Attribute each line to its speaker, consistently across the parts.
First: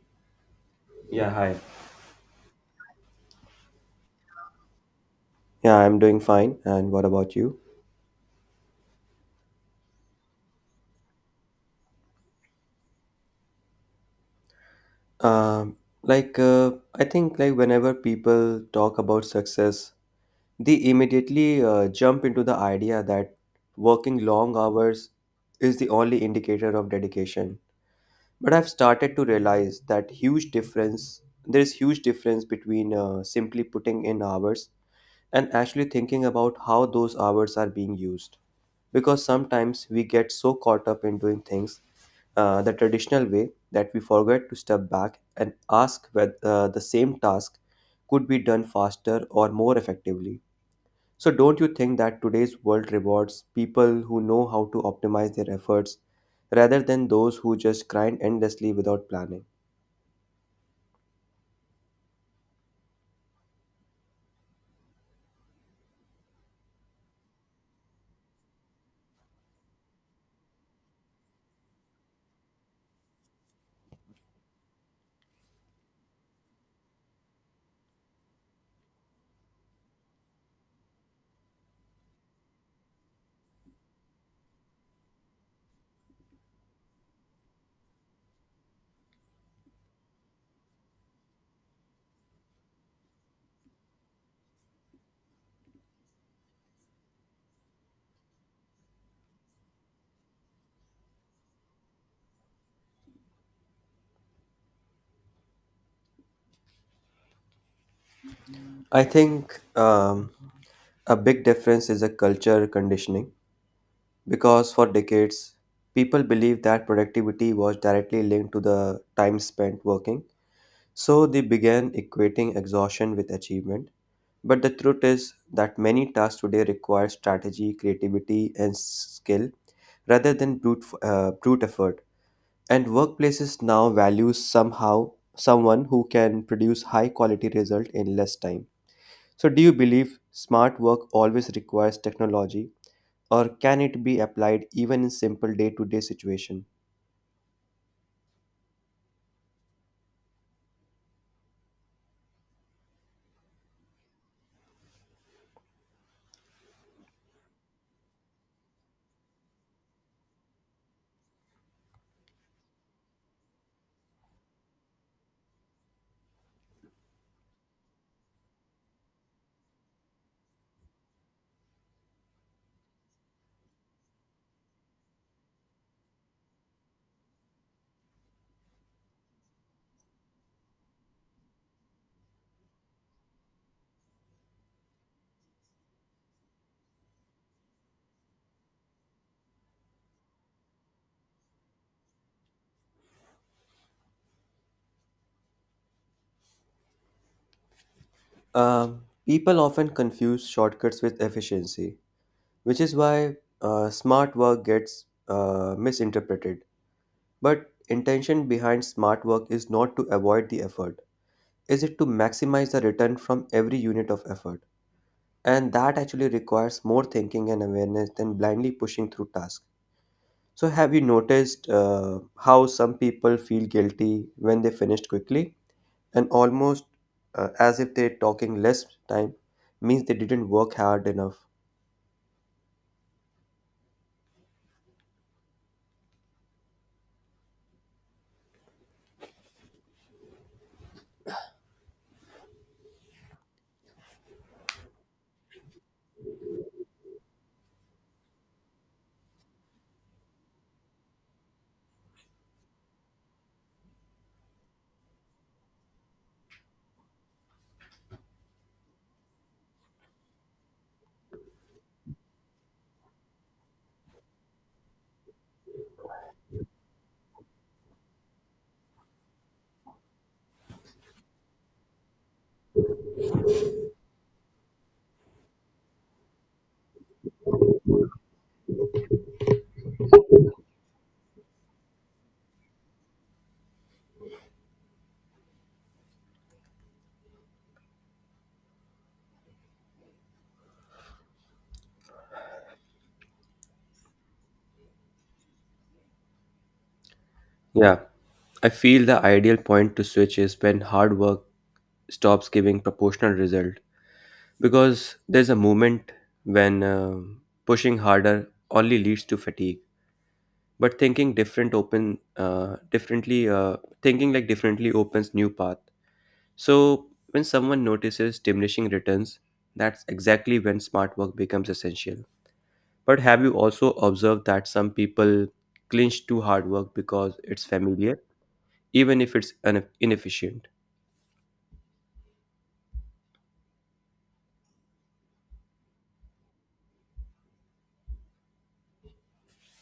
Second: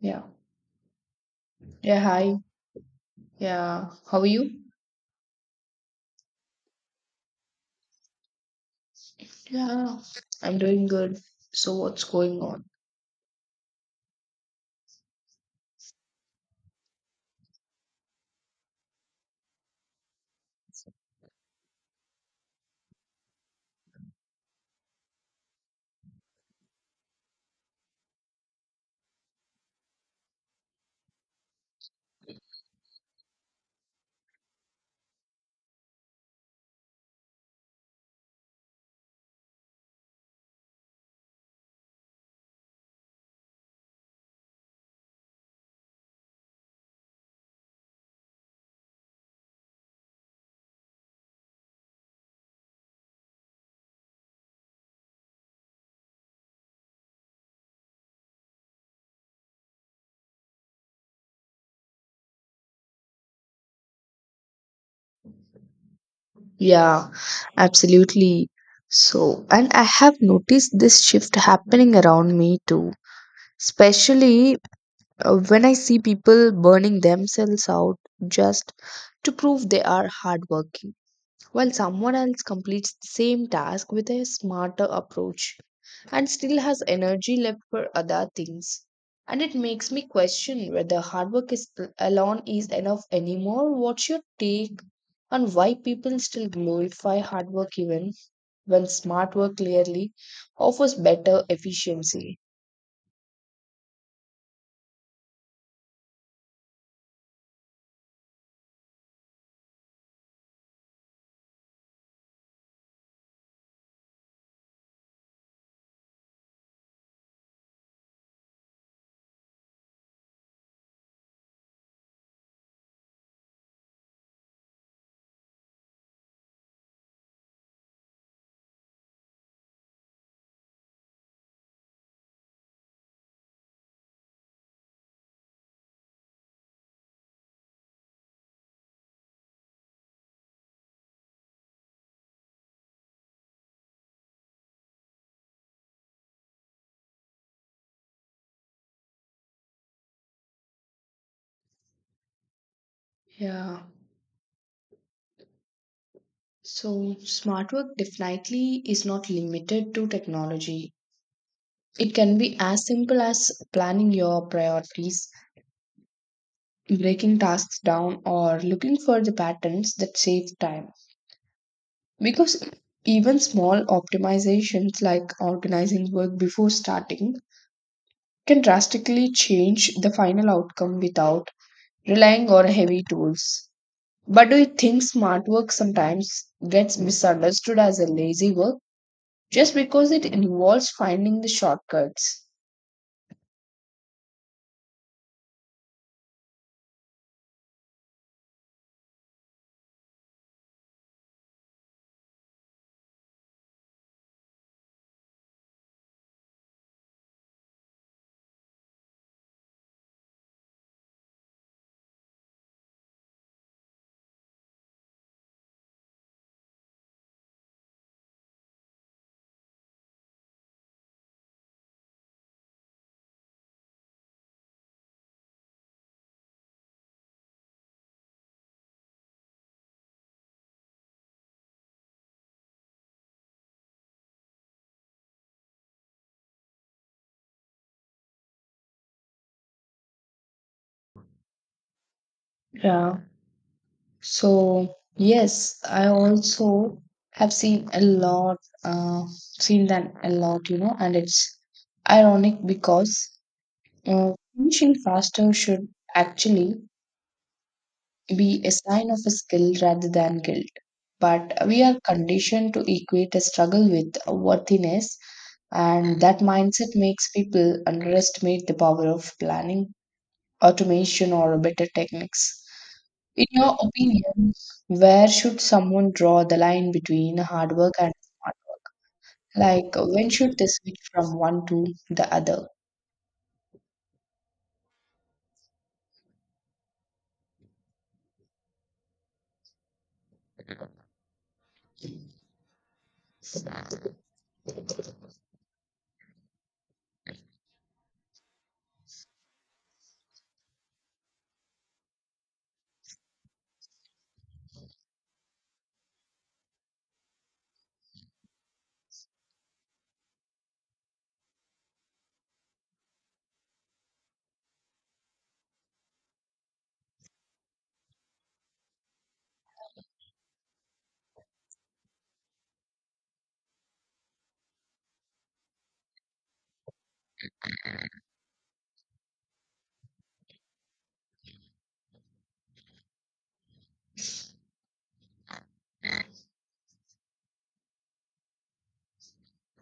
Speaker 1: Yeah.
Speaker 2: Yeah, hi.
Speaker 1: Yeah, hi. Yeah. How are you?
Speaker 2: Yeah, I'm doing fine. And what about you?
Speaker 1: Yeah. I'm doing good. So what's going on?
Speaker 2: Um, I think like whenever people talk about success, they immediately jump into the idea that working long hours is the only indicator of dedication. But I've started to realize that huge difference. There is huge difference between simply putting in hours and actually thinking about how those hours are being used. Because sometimes we get so caught up in doing things the traditional way that we forget to step back and ask whether the same task could be done faster or more effectively. So, don't you think that today's world rewards people who know how to optimize their efforts rather than those who just grind endlessly without planning?
Speaker 1: Yeah, absolutely. So, and I have noticed this shift happening around me too, especially when I see people burning themselves out just to prove they are hardworking. While someone else completes the same task with a smarter approach and still has energy left for other things. And it makes me question whether hard work is alone is enough anymore. What's your take on why people still glorify hard work even when smart work clearly offers better efficiency?
Speaker 2: I think a big difference is a culture conditioning. Because for decades, people believed that productivity was directly linked to the time spent working, so they began equating exhaustion with achievement. But the truth is that many tasks today require strategy, creativity, and skill rather than brute effort. And workplaces now value somehow someone who can produce high quality result in less time. So, do you believe smart work always requires technology or can it be applied even in simple day-to-day situation?
Speaker 1: Yeah. So smart work definitely is not limited to technology. It can be as simple as planning your priorities, breaking tasks down, or looking for the patterns that save time, because even small optimizations like organizing work before starting can drastically change the final outcome without relying on heavy tools. But do you think smart work sometimes gets misunderstood as a lazy work just because it involves finding the shortcuts?
Speaker 2: People often confuse shortcuts with efficiency, which is why smart work gets misinterpreted. But intention behind smart work is not to avoid the effort; is it to maximize the return from every unit of effort? And that actually requires more thinking and awareness than blindly pushing through tasks. So, have you noticed how some people feel guilty when they finished quickly and almost as if they're talking less time means they didn't work hard enough?
Speaker 1: Yeah. So yes, I also have seen a lot, uh, seen that a lot, and it's ironic because finishing faster should actually be a sign of a skill rather than guilt. But we are conditioned to equate a struggle with worthiness, and that mindset makes people underestimate the power of planning, automation, or better techniques. In your opinion, where should someone draw the line between hard work and smart work? Like, when should they switch from one to the other?
Speaker 2: Yeah, I feel the ideal point to switch is when hard work stops giving proportional result because there's a moment when pushing harder only leads to fatigue but thinking like differently opens new path. So, when someone notices diminishing returns, that's exactly when smart work becomes essential. But have you also observed that some people clinch to hard work because it's familiar, even if it's inefficient?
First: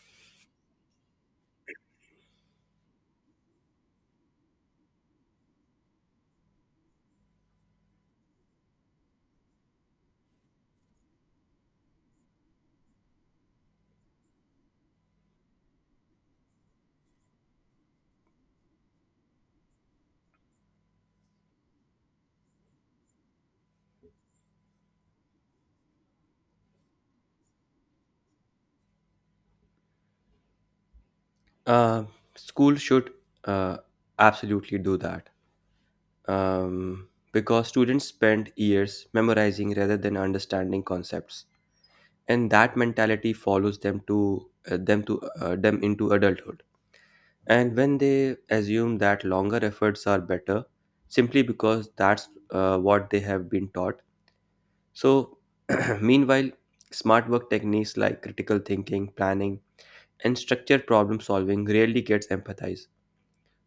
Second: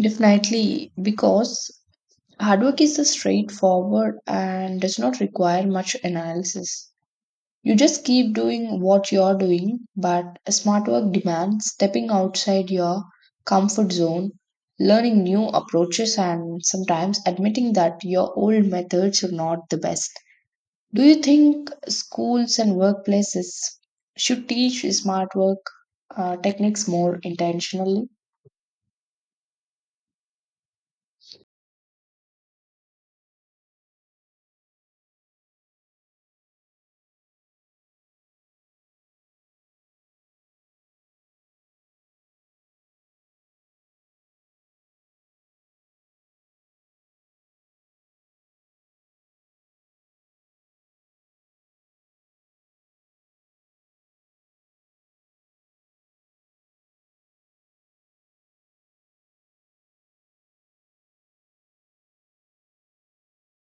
Speaker 1: Definitely, because hard work is the straightforward and does not require much analysis. You just keep doing what you're doing, but smart work demands stepping outside your comfort zone, learning new approaches, and sometimes admitting that your old methods are not the best. Do you think schools and workplaces should teach smart work techniques more intentionally?
Speaker 2: Uh, School should uh, absolutely do that because students spend years memorizing rather than understanding concepts, and that mentality follows them into adulthood. And when they assume that longer efforts are better simply because that's what they have been taught. So, meanwhile, smart work techniques like critical thinking, planning, and structured problem solving rarely gets empathized.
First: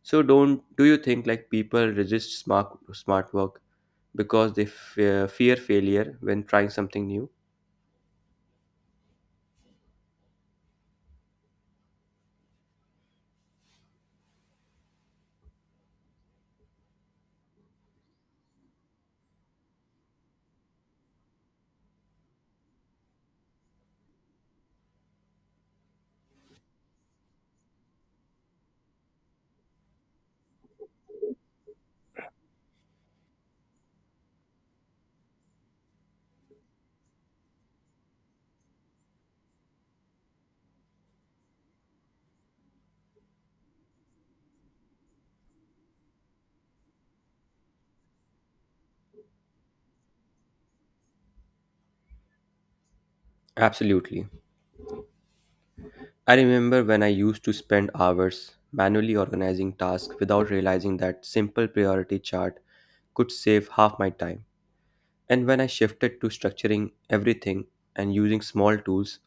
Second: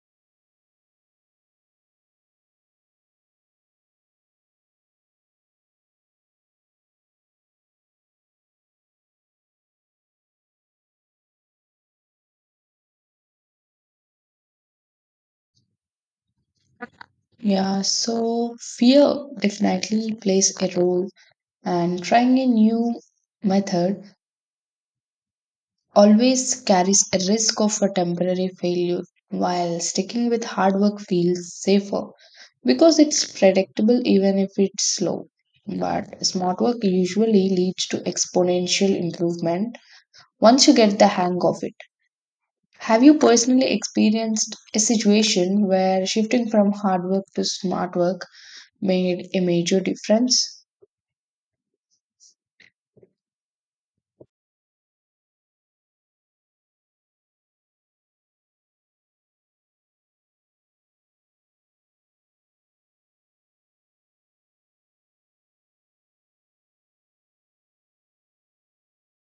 Speaker 2: So, don't do you think like people resist smart work because they fear failure when trying something new?
Speaker 1: Yeah, so fear definitely plays a role, and trying a new method always carries a risk of a temporary failure, while sticking with hard work feels safer because it's predictable even if it's slow. But smart work usually leads to exponential improvement once you get the hang of it. Have you personally experienced a situation where shifting from hard work to smart work made a major difference?
Speaker 2: Absolutely. I remember when I used to spend hours manually organizing tasks without realizing that simple priority chart could save half my time. And when I shifted to structuring everything and using small tools,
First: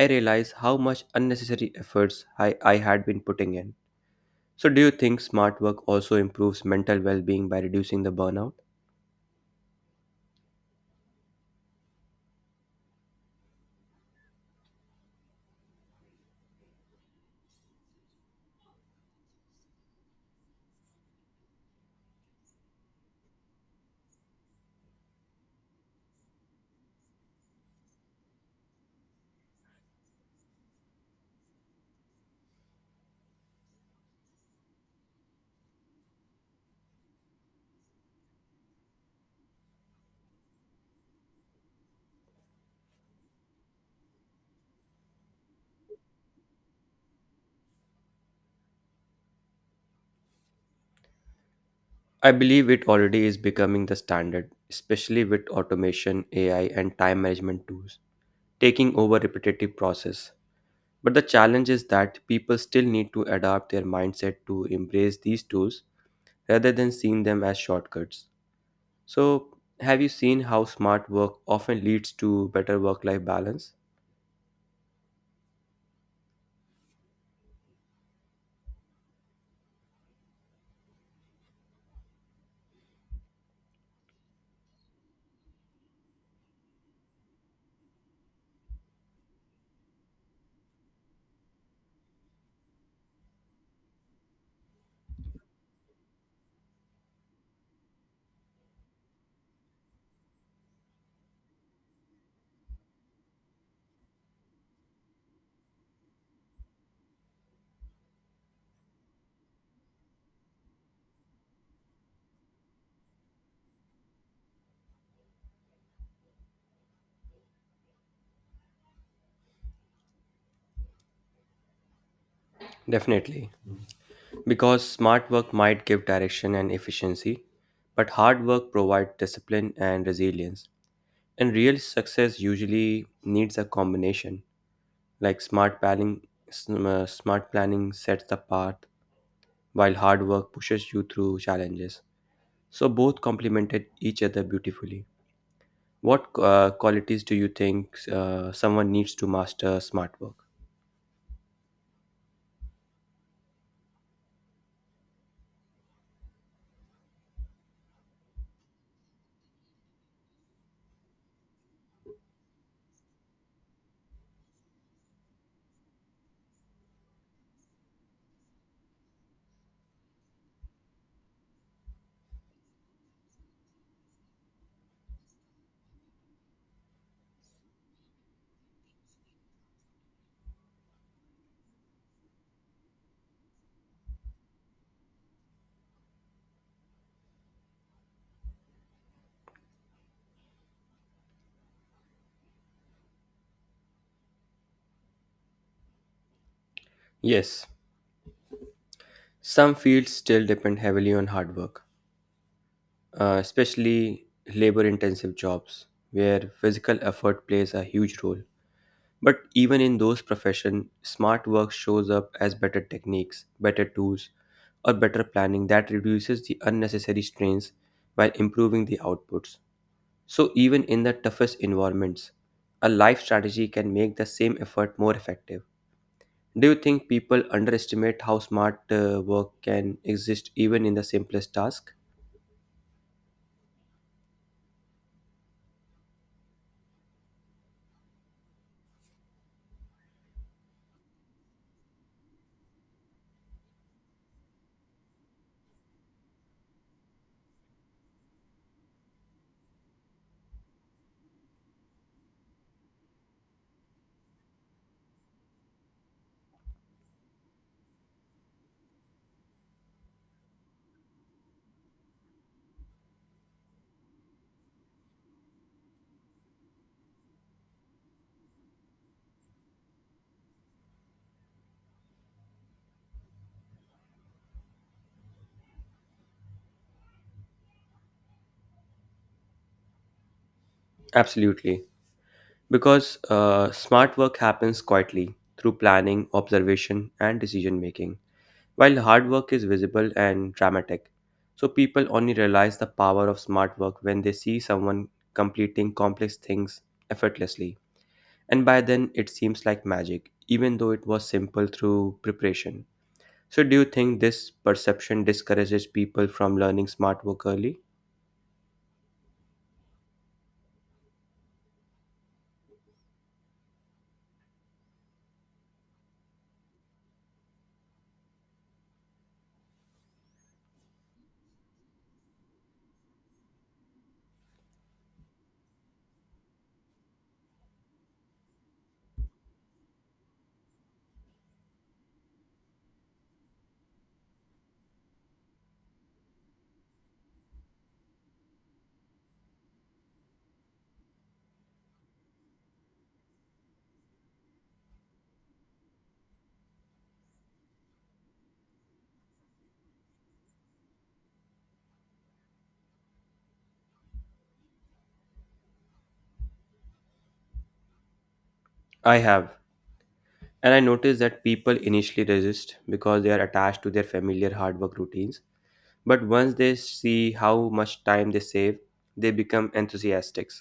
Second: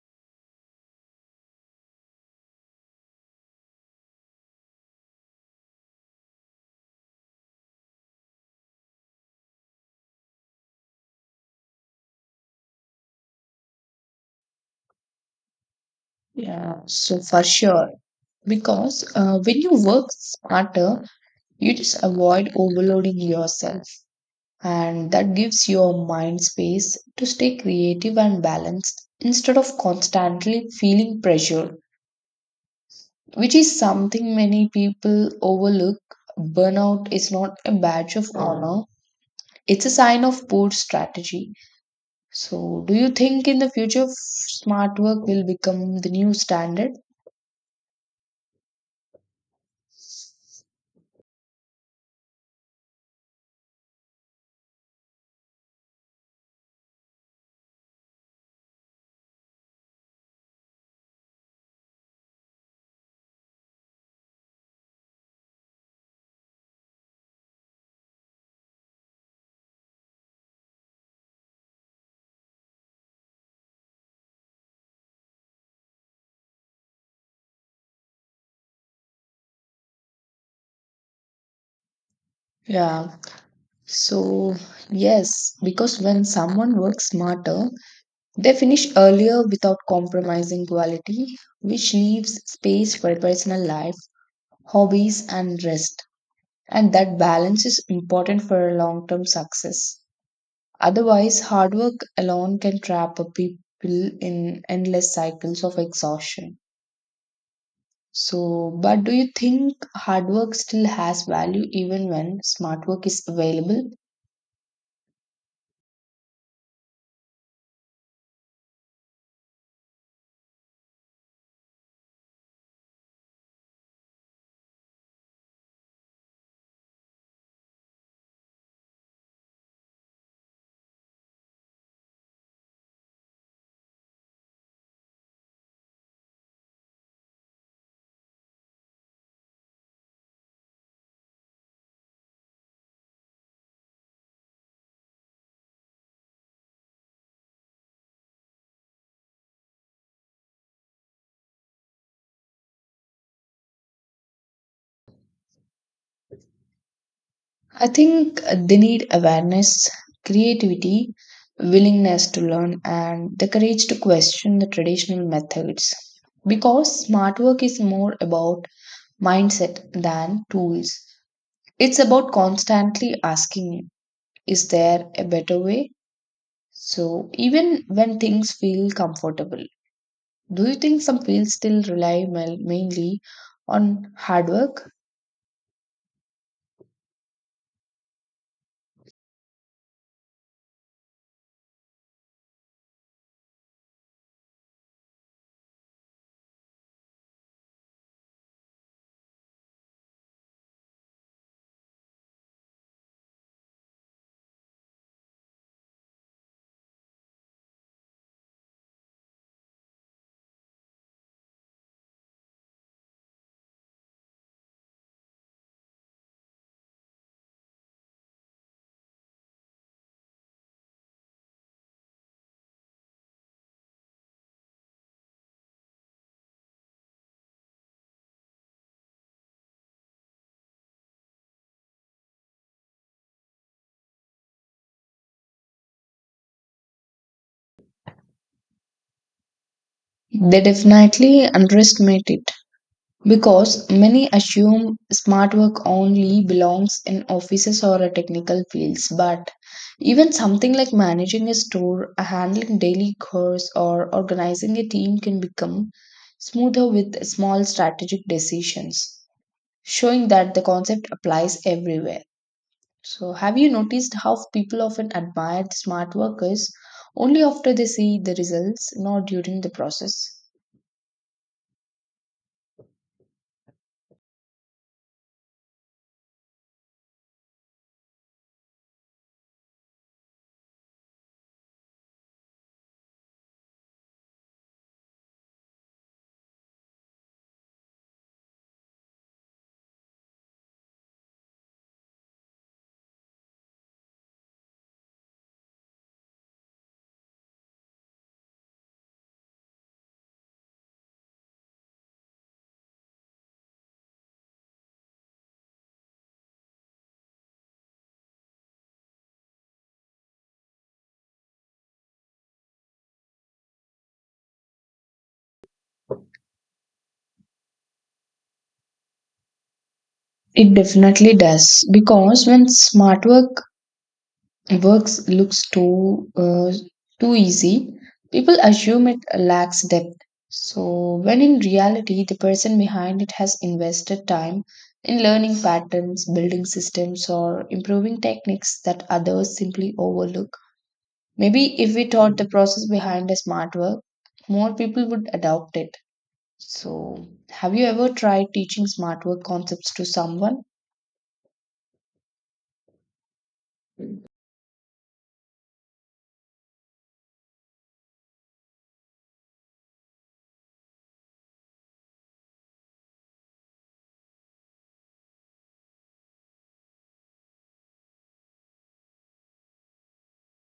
Speaker 2: I realized how much unnecessary efforts I had been putting in. So, do you think smart work also improves mental well being by reducing the burnout?
Speaker 1: Yeah, so for sure. Because when you work smarter, you just avoid overloading yourself. And that gives your mind space to stay creative and balanced instead of constantly feeling pressured, which is something many people overlook. Burnout is not a badge of honor, it's a sign of poor strategy. So, do you think in the future smart work will become the new standard?
Speaker 2: I believe it already is becoming the standard, especially with automation, AI, and time management tools taking over repetitive process. But the challenge is that people still need to adapt their mindset to embrace these tools rather than seeing them as shortcuts. So, have you seen how smart work often leads to better work life balance?
Speaker 1: Yeah, so yes, because when someone works smarter, they finish earlier without compromising quality, which leaves space for personal life, hobbies, and rest. And that balance is important for long term success. Otherwise, hard work alone can trap a people in endless cycles of exhaustion. So, but do you think hard work still has value even when smart work is available?
Speaker 2: Definitely. Because smart work might give direction and efficiency, but hard work provides discipline and resilience. And real success usually needs a combination. Like smart planning, smart planning sets the path, while hard work pushes you through challenges. So both complemented each other beautifully. What qualities do you think someone needs to master smart work?
Speaker 1: I think they need awareness, creativity, willingness to learn, and the courage to question the traditional methods. Because smart work is more about mindset than tools. It's about constantly asking, is there a better way? So even when things feel comfortable, do you think some fields still rely mainly on hard work?
Speaker 2: Yes, some fields still depend heavily on hard work, especially labor intensive jobs where physical effort plays a huge role. But even in those professions, smart work shows up as better techniques, better tools, or better planning that reduces the unnecessary strains while improving the outputs. So, even in the toughest environments, a life strategy can make the same effort more effective. Do you think people underestimate how smart work can exist even in the simplest task?
Speaker 1: They definitely underestimate it because many assume smart work only belongs in offices or a technical fields. But even something like managing a store, handling daily chores, or organizing a team can become smoother with small strategic decisions, showing that the concept applies everywhere. So, have you noticed how people often admire smart workers only after they see the results, not during the process?
Speaker 2: Absolutely. Because smart work happens quietly through planning, observation, and decision making, while hard work is visible and dramatic. So, people only realize the power of smart work when they see someone completing complex things effortlessly. And by then, it seems like magic, even though it was simple through preparation. So, do you think this perception discourages people from learning smart work early?
Speaker 1: It definitely does because when smart work works looks too easy, people assume it lacks depth. So when in reality, the person behind it has invested time in learning patterns, building systems, or improving techniques that others simply overlook. Maybe if we taught the process behind the smart work, more people would adopt it. So, have you ever tried teaching smart work concepts to someone?
Speaker 2: I have. And I noticed that people initially resist because they are attached to their familiar hard work routines. But once they see how much time they save, they become enthusiastic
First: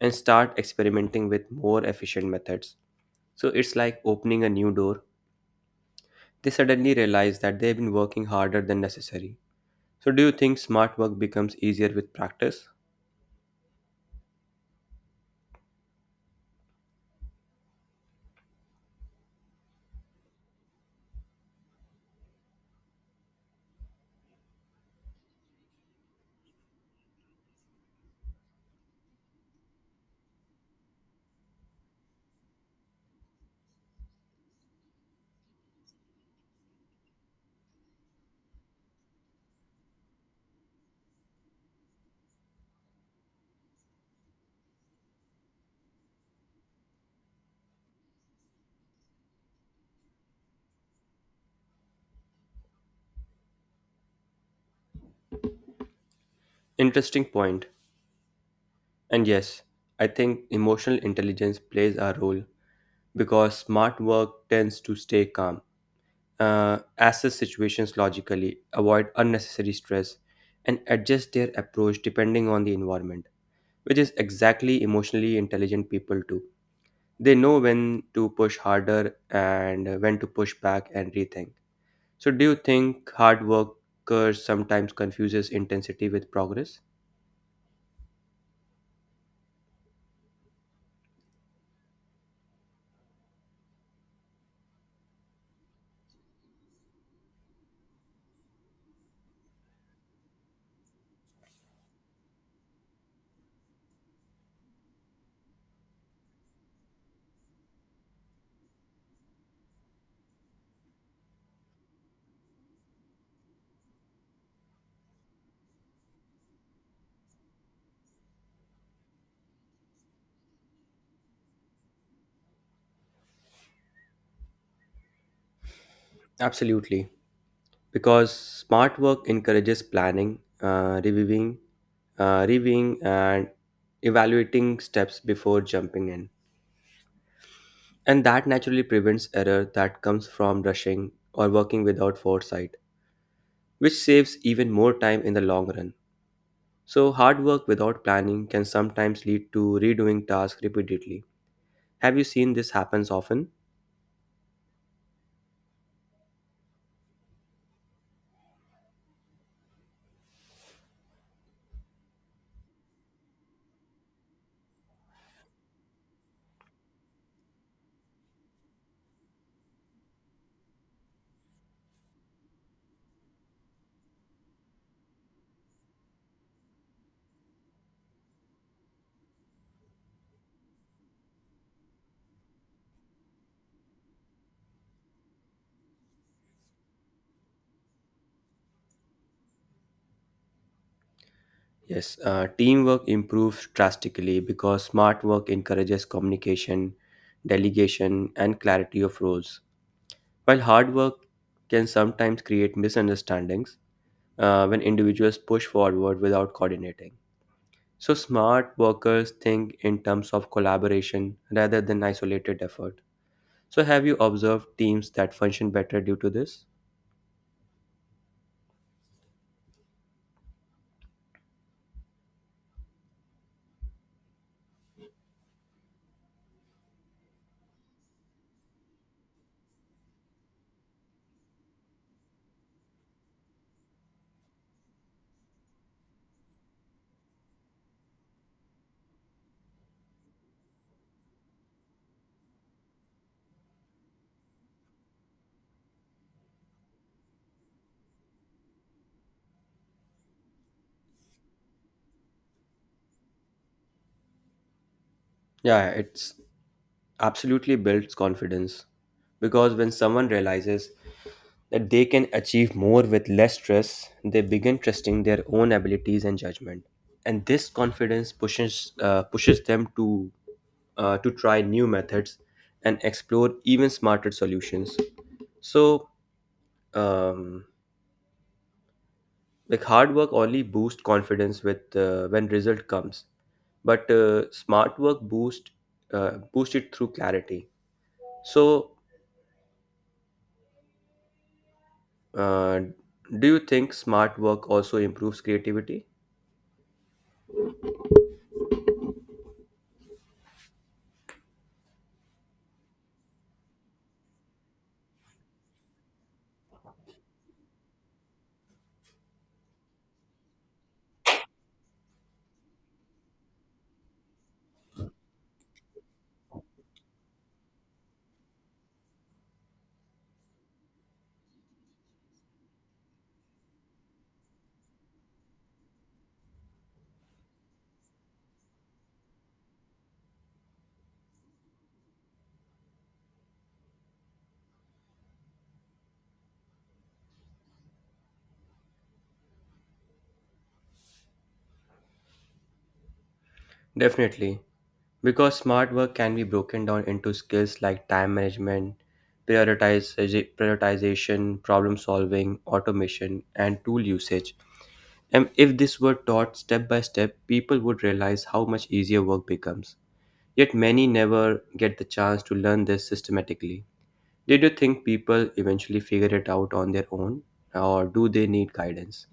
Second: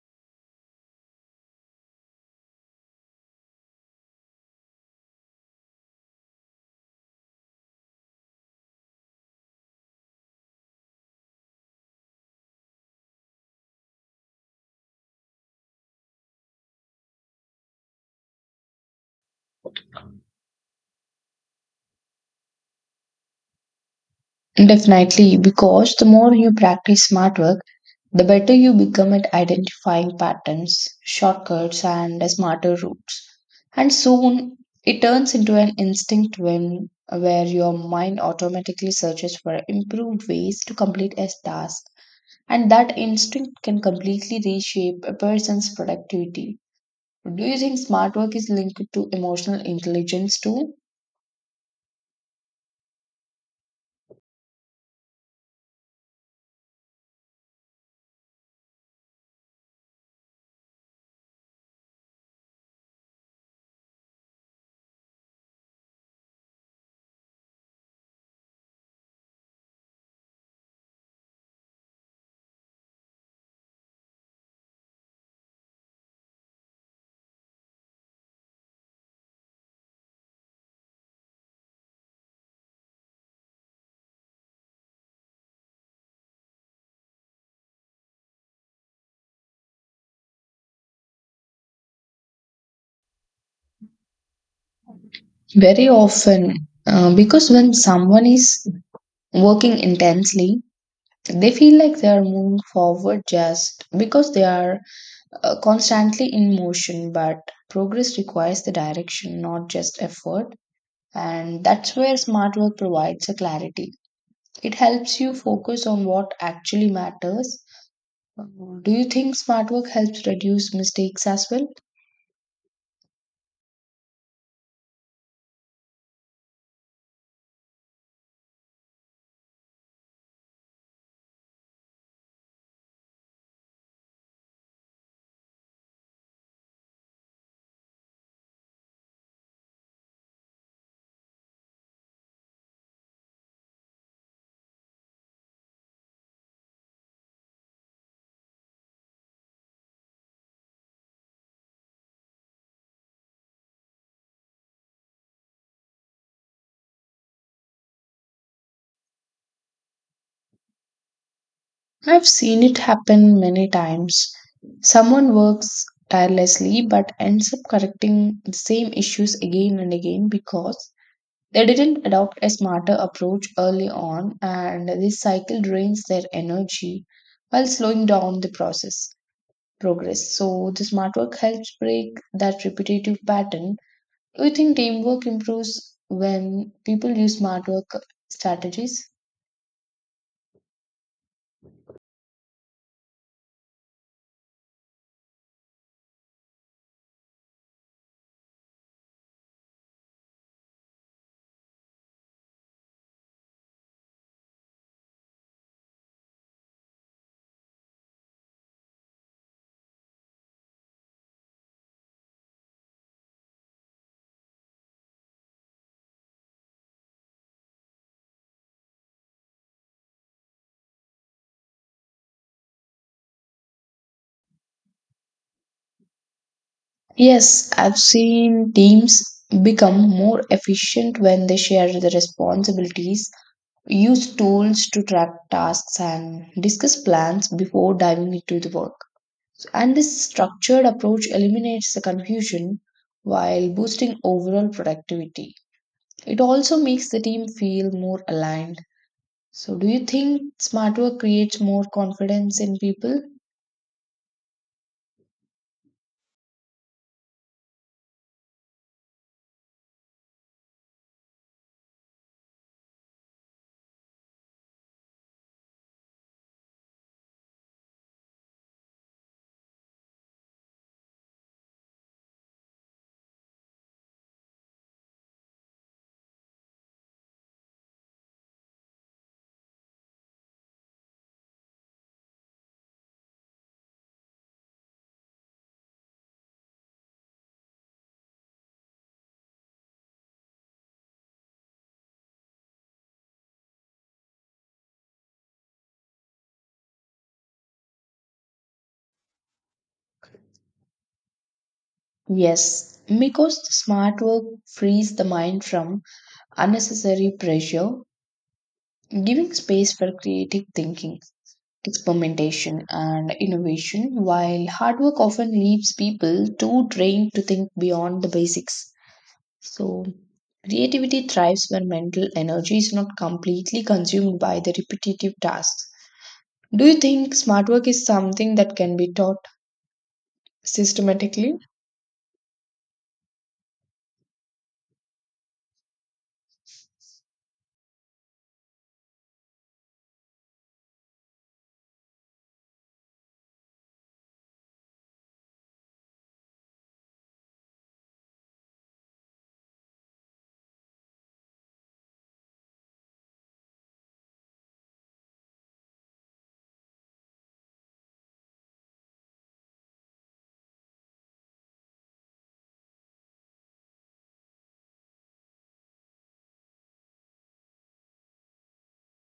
Speaker 2: and start experimenting with more efficient methods. So it's like opening a new door. They suddenly realize that they've been working harder than necessary. So, do you think smart work becomes easier with practice?
Speaker 1: Definitely, because the more you practice smart work, the better you become at identifying patterns, shortcuts, and smarter routes. And soon, it turns into an instinct when where your mind automatically searches for improved ways to complete a task, and that instinct can completely reshape a person's productivity. Do you think smart work is linked to emotional intelligence too?
Speaker 2: Interesting point. And yes, I think emotional intelligence plays a role because smart work tends to stay calm, assess situations logically, avoid unnecessary stress, and adjust their approach depending on the environment, which is exactly emotionally intelligent people do. They know when to push harder and when to push back and rethink. So, do you think hard workers sometimes confuses intensity with progress?
Speaker 1: Very often, because when someone is working intensely, they feel like they are moving forward just because they are constantly in motion, but progress requires the direction, not just effort. And that's where smart work provides a clarity. It helps you focus on what actually matters. Do you think smart work helps reduce mistakes as well?
Speaker 2: Absolutely, because smart work encourages planning, reviewing, and evaluating steps before jumping in, and that naturally prevents error that comes from rushing or working without foresight, which saves even more time in the long run. So, hard work without planning can sometimes lead to redoing tasks repeatedly. Have you seen this happens often?
Speaker 1: I've seen it happen many times. Someone works tirelessly but ends up correcting the same issues again and again because they didn't adopt a smarter approach early on, and this cycle drains their energy while slowing down the process progress. So the smart work helps break that repetitive pattern. Do you think teamwork improves when people use smart work strategies?
Speaker 2: Yes, teamwork improves drastically because smart work encourages communication, delegation, and clarity of roles. While hard work can sometimes create misunderstandings when individuals push forward without coordinating. So, smart workers think in terms of collaboration rather than isolated effort. So, have you observed teams that function better due to this?
Speaker 1: Yes, I've seen teams become more efficient when they share the responsibilities, use tools to track tasks, and discuss plans before diving into the work. And this structured approach eliminates the confusion while boosting overall productivity. It also makes the team feel more aligned. So, do you think smart work creates more confidence in people?
Speaker 2: Yeah, it's absolutely builds confidence because when someone realizes that they can achieve more with less stress, they begin trusting their own abilities and judgment. And this confidence pushes them to try new methods and explore even smarter solutions. So, um, like hard work only boosts confidence with when result comes, but smart work boost it through clarity. So, uh, do you think smart work also improves creativity?
Speaker 1: Yes, because smart work frees the mind from unnecessary pressure, giving space for creative thinking, experimentation, and innovation, while hard work often leaves people too drained to think beyond the basics. So, creativity thrives when mental energy is not completely consumed by the repetitive tasks. Do you think smart work is something that can be taught systematically?
Speaker 2: Definitely, because smart work can be broken down into skills like time management, prioritization, problem solving, automation, and tool usage. And if this were taught step by step, people would realize how much easier work becomes. Yet many never get the chance to learn this systematically. Did you think people eventually figure it out on their own, or do they need guidance?